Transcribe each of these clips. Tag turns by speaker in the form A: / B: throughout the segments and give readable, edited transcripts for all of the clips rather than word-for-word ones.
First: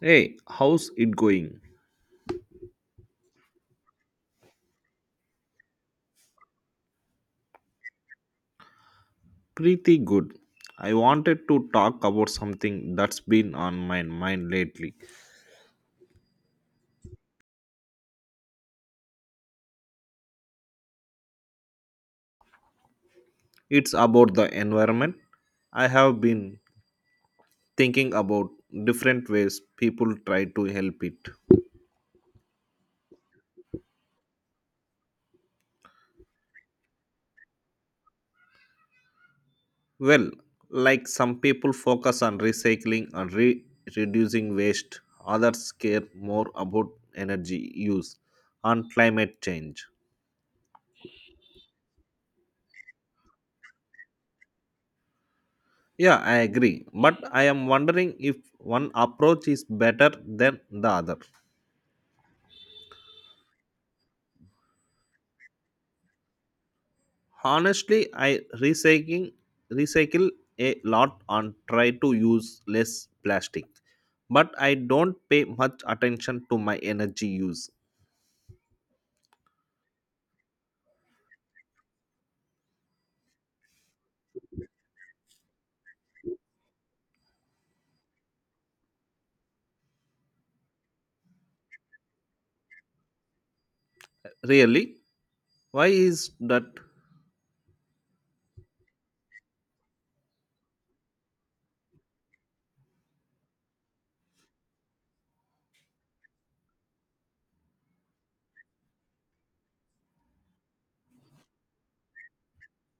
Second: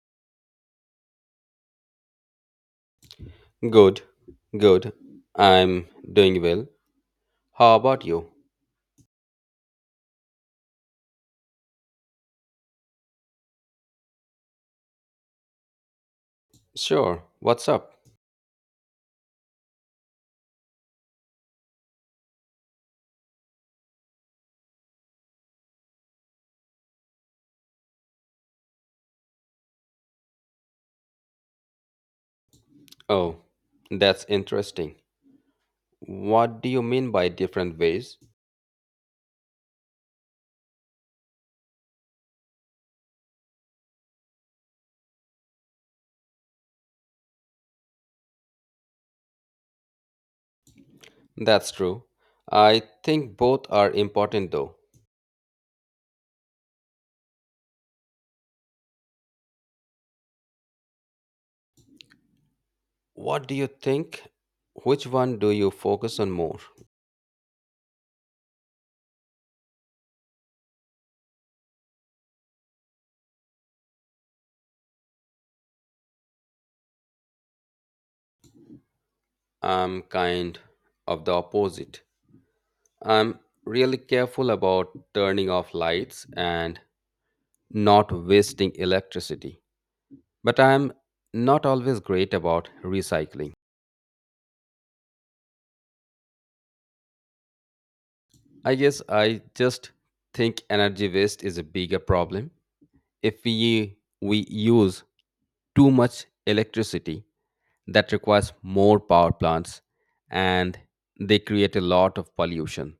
A: Hey, how's it going?
B: Good, good. I'm doing well. How about you?
A: Pretty good. I wanted to talk about something that's been on my mind lately.
B: Sure, what's up?
A: It's about the environment. I have been thinking about different ways people try to help it.
B: Oh, that's interesting. What do you mean by different ways?
A: Well, like some people focus on recycling and reducing waste, others care more about energy use and climate change.
B: That's true. I think both are important though.
A: Yeah, I agree. But I am wondering if one approach is better than the other.
B: What do you think? Which one do you focus on more?
A: Honestly, I recycling recycle a lot and try to use less plastic. But I don't pay much attention to my energy use.
B: I'm kind of the opposite. I'm really careful about turning off lights and not wasting electricity, but I'm not always great about recycling.
A: Really? Why is that?
B: I guess I just think energy waste is a bigger problem. If we use too much electricity, that requires more power plants and they create a lot of pollution.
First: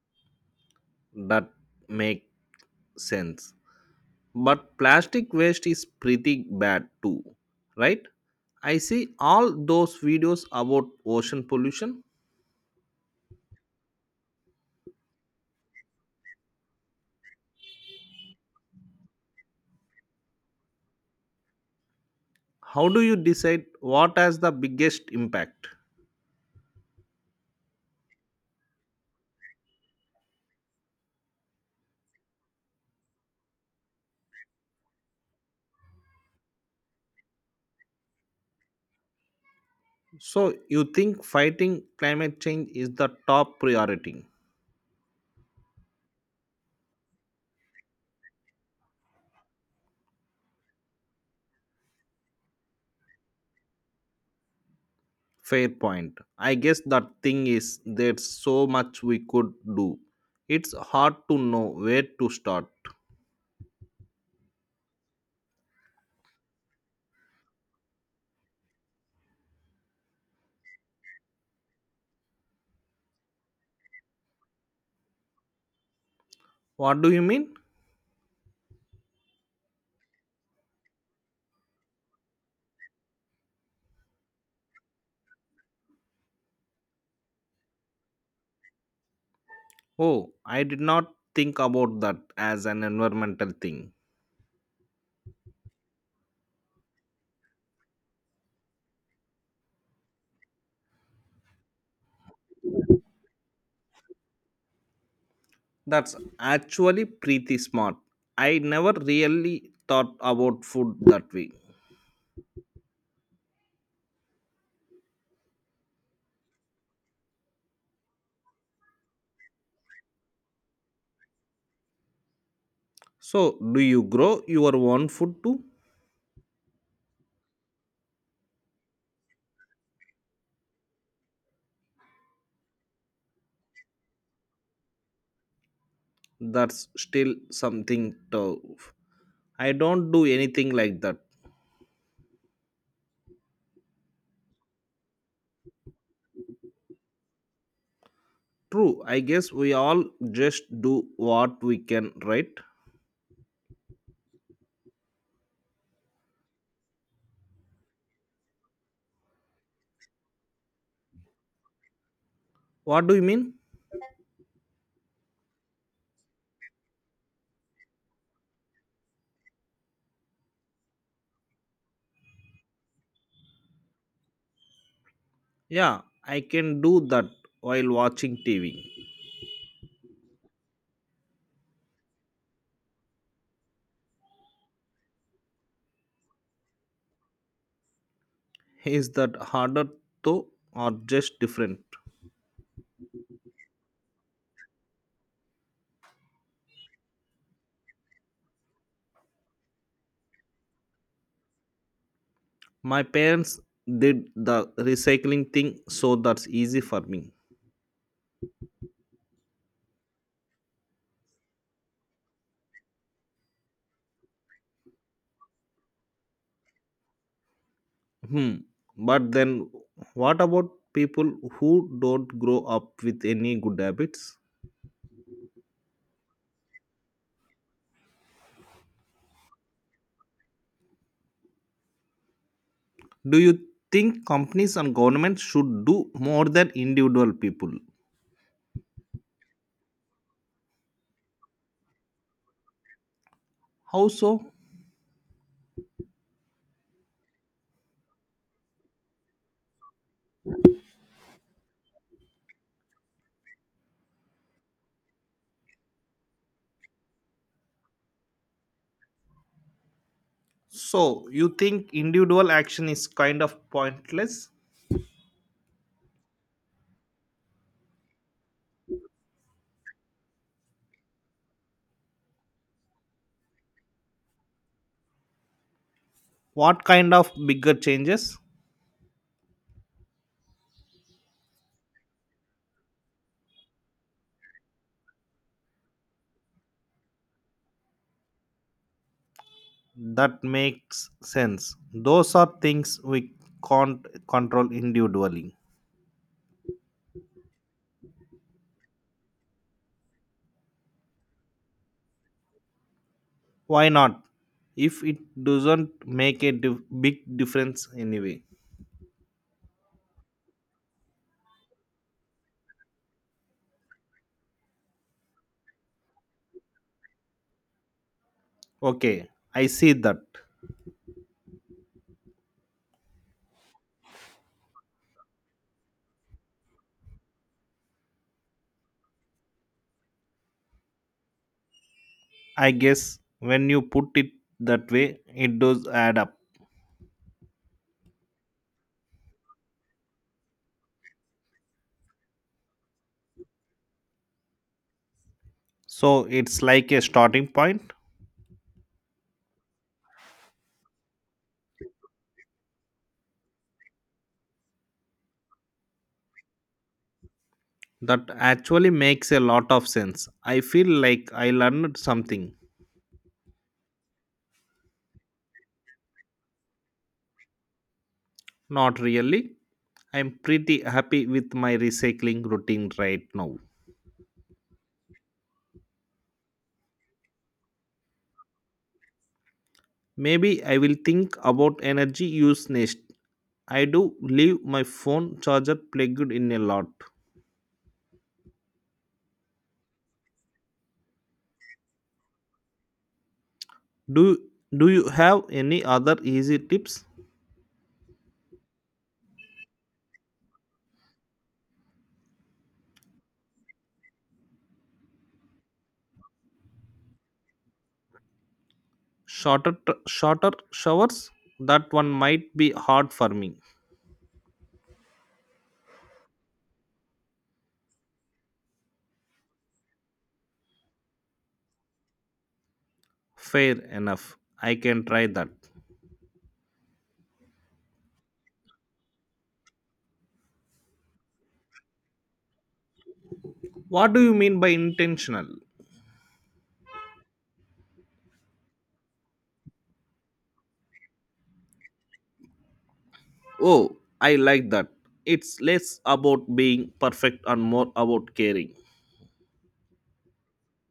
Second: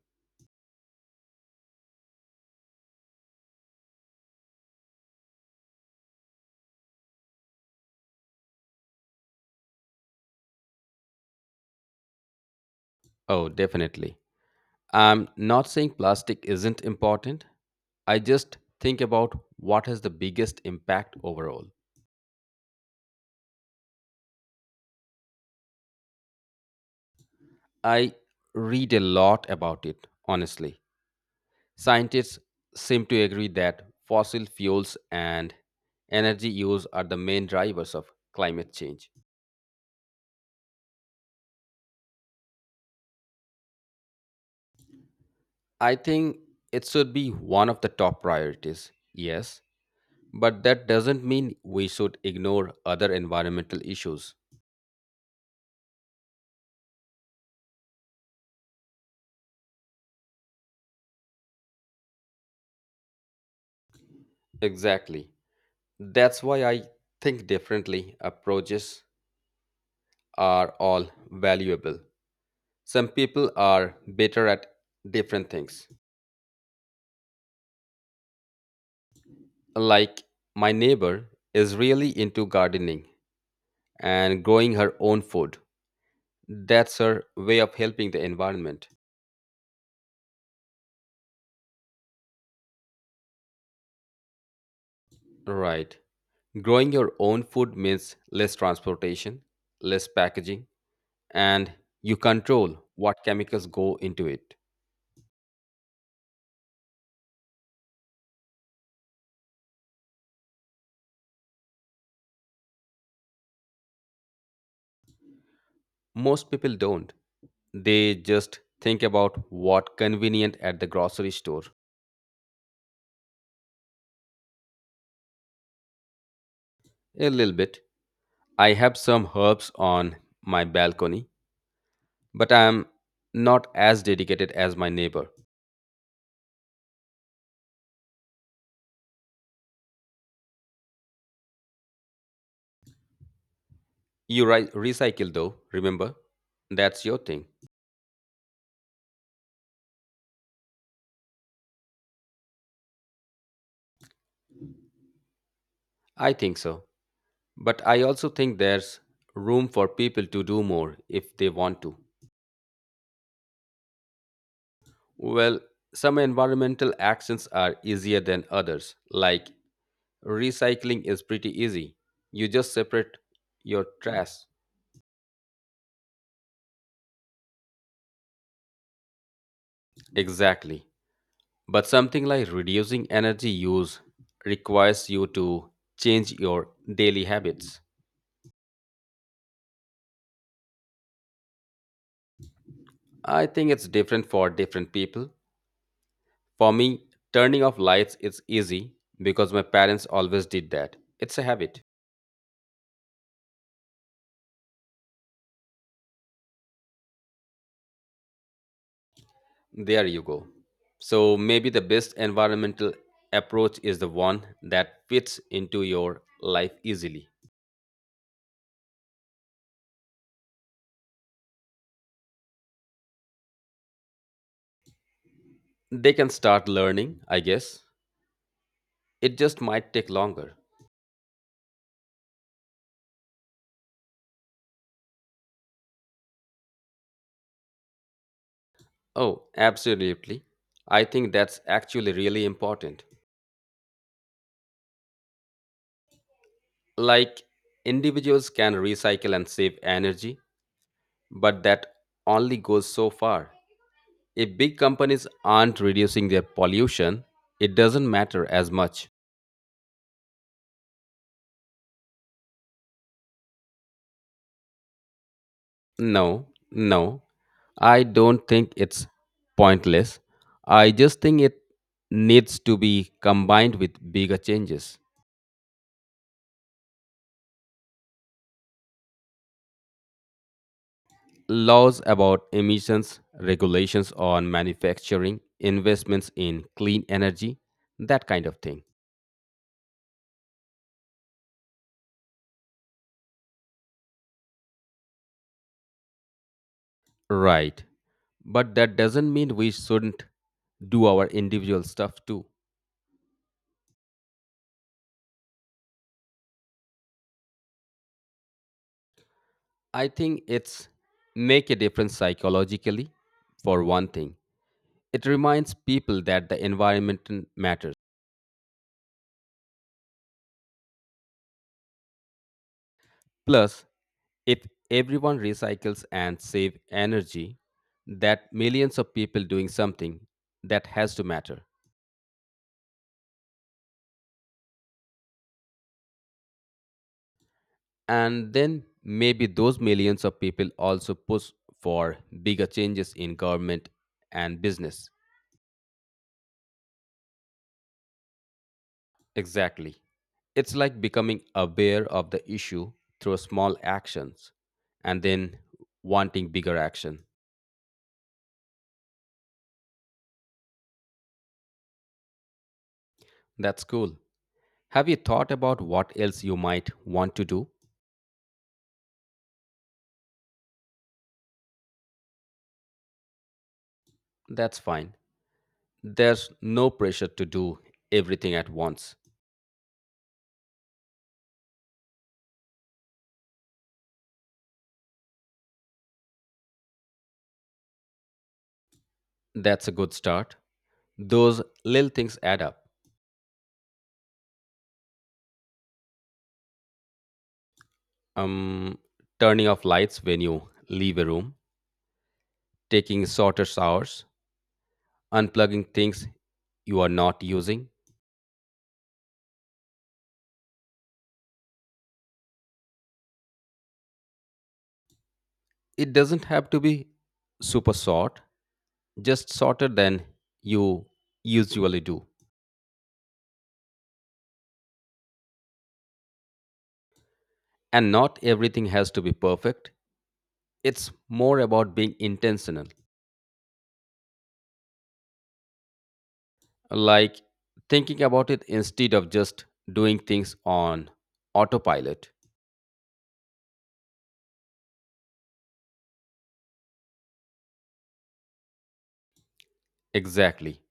A: That make sense? But plastic waste is pretty bad too, right? I see all those videos about ocean pollution.
B: Oh, definitely. I'm not saying plastic isn't important. I just think about what has the biggest impact overall.
A: How do you decide what has the biggest impact?
B: I read a lot about it, honestly. Scientists seem to agree that fossil fuels and energy use are the main drivers of climate change.
A: So you think fighting climate change is the top priority?
B: I think it should be one of the top priorities, yes, but that doesn't mean we should ignore other environmental issues.
A: Fair point. I guess the thing is there's so much we could do, it's hard to know where to start.
B: Exactly. That's why I think differently approaches are all valuable. Some people are better at different things.
A: What do you mean?
B: Like, my neighbor is really into gardening and growing her own food. That's her way of helping the environment.
A: Oh, I did not think about that as an environmental thing.
B: Right. Growing your own food means less transportation, less packaging, and you control what chemicals go into it.
A: That's actually pretty smart. I never really thought about food that way.
B: Most people don't. They just think about what convenient at the grocery store.
A: So do you grow your own food too?
B: A little bit. I have some herbs on my balcony, but I am not as dedicated as my neighbor.
A: That's still something tough. I don't do anything like that.
B: You recycle though, remember? That's your thing.
A: True, I guess we all just do what we can, right?
B: I think so. But I also think there's room for people to do more if they want to.
A: What do you mean?
B: Well, some environmental actions are easier than others. Like, recycling is pretty easy. You just separate your trash.
A: Yeah, I can do that while watching TV.
B: Exactly. But something like reducing energy use requires you to change your daily habits.
A: Is that harder though, or just different?
B: I think it's different for different people. For me, turning off lights is easy because my parents always did that. It's a habit.
A: My parents did the recycling thing, so that's easy for me.
B: There you go. So maybe the best environmental approach is the one that fits into your life easily.
A: Hmm, but then what about people who don't grow up with any good habits?
B: They can start learning, I guess. It just might take longer.
A: Do you think companies and governments should do more than individual people?
B: Oh, absolutely. I think that's actually really important.
A: How so?
B: Like, individuals can recycle and save energy, but that only goes so far. If big companies aren't reducing their pollution, it doesn't matter as much.
A: So you think individual action is kind of pointless?
B: No, no, I don't think it's pointless. I just think it needs to be combined with bigger changes.
A: What kind of bigger changes?
B: Laws about emissions, regulations on manufacturing, investments in clean energy, that kind of thing.
A: That makes sense. Those are things we can't control individually.
B: Right. But that doesn't mean we shouldn't do our individual stuff too.
A: Why not, if it doesn't make a big difference anyway?
B: I think it's make a difference psychologically for one thing. It reminds people that the environment matters.
A: Okay, I see that.
B: Plus, if everyone recycles and save energy, that millions of people doing something, that has to matter.
A: I guess when you put it that way, it does add up.
B: And then maybe those millions of people also push for bigger changes in government and business.
A: So it's like a starting point?
B: Exactly. It's like becoming aware of the issue through small actions and then wanting bigger action.
A: That actually makes a lot of sense. I feel like I learned something.
B: That's cool. Have you thought about what else you might want to do?
A: Not really. I'm pretty happy with my recycling routine right now.
B: That's fine. There's no pressure to do everything at once.
A: Maybe I will think about energy use next. I do leave my phone charger plugged in a lot.
B: That's a good start. Those little things add up.
A: Do do you have any other easy tips?
B: Um, Turning off lights when you leave a room, taking shorter showers, unplugging things you are not using,
A: Shorter showers? That one might be hard for me.
B: it doesn't have to be super short, just shorter than you usually do.
A: Fair enough. I can try that.
B: And not everything has to be perfect. It's more about being intentional,
A: What do you mean by intentional?
B: like thinking about it instead of just doing things on autopilot.
A: Oh, I like that. It's less about being perfect and more about caring.
B: Exactly.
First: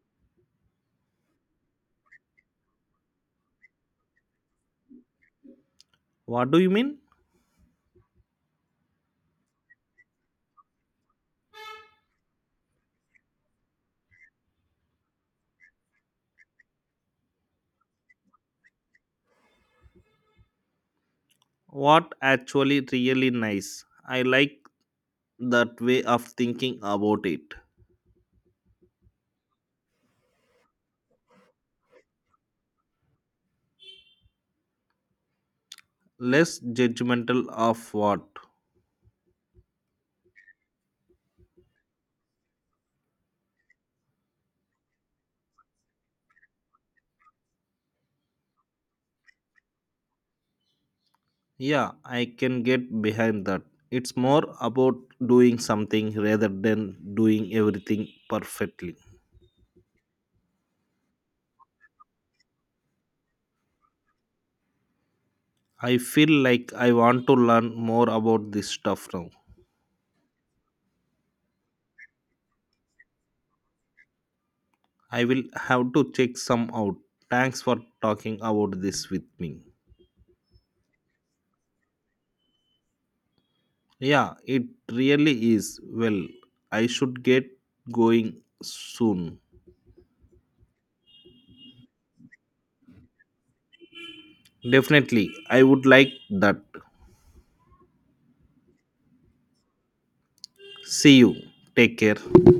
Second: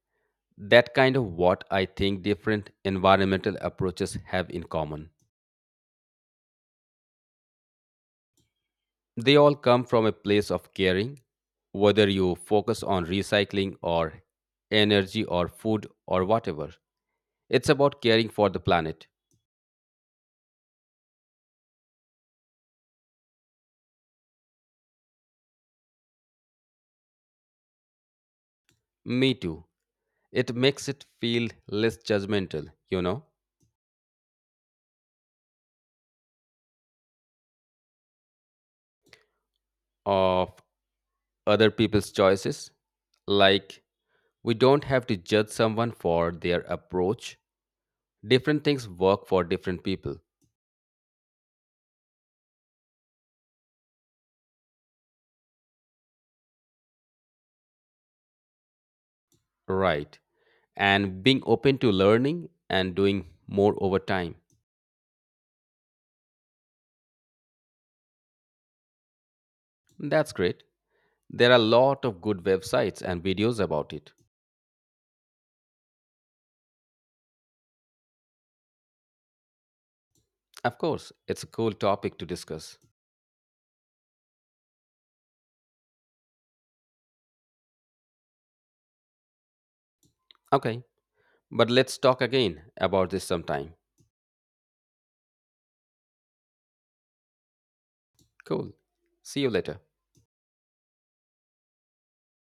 B: That kind of what I think different environmental approaches have in common.
A: What do you mean?
B: They all come from a place of caring, whether you focus on recycling or energy or food or whatever. It's about caring for the planet.
A: What? Actually really nice. I like that way of thinking about it.
B: Me too. It makes it feel less judgmental, you know,
A: Less judgmental of what?
B: of other people's choices. Like, we don't have to judge someone for their approach. Different things work for different people.
A: Yeah, I can get behind that. It's more about doing something rather than doing everything perfectly.
B: Right. And being open to learning and doing more over time.
A: I feel like I want to learn more about this stuff now.
B: That's great. There are a lot of good websites and videos about it.
A: I will have to check some out. Thanks for talking about this with me.
B: Of course, it's a cool topic to discuss.
A: Yeah, it really is. Well, I should get going soon.
B: Okay, but let's talk again about this sometime.
A: Definitely, I would like that.
B: Cool. See you later.
A: See you. Take care.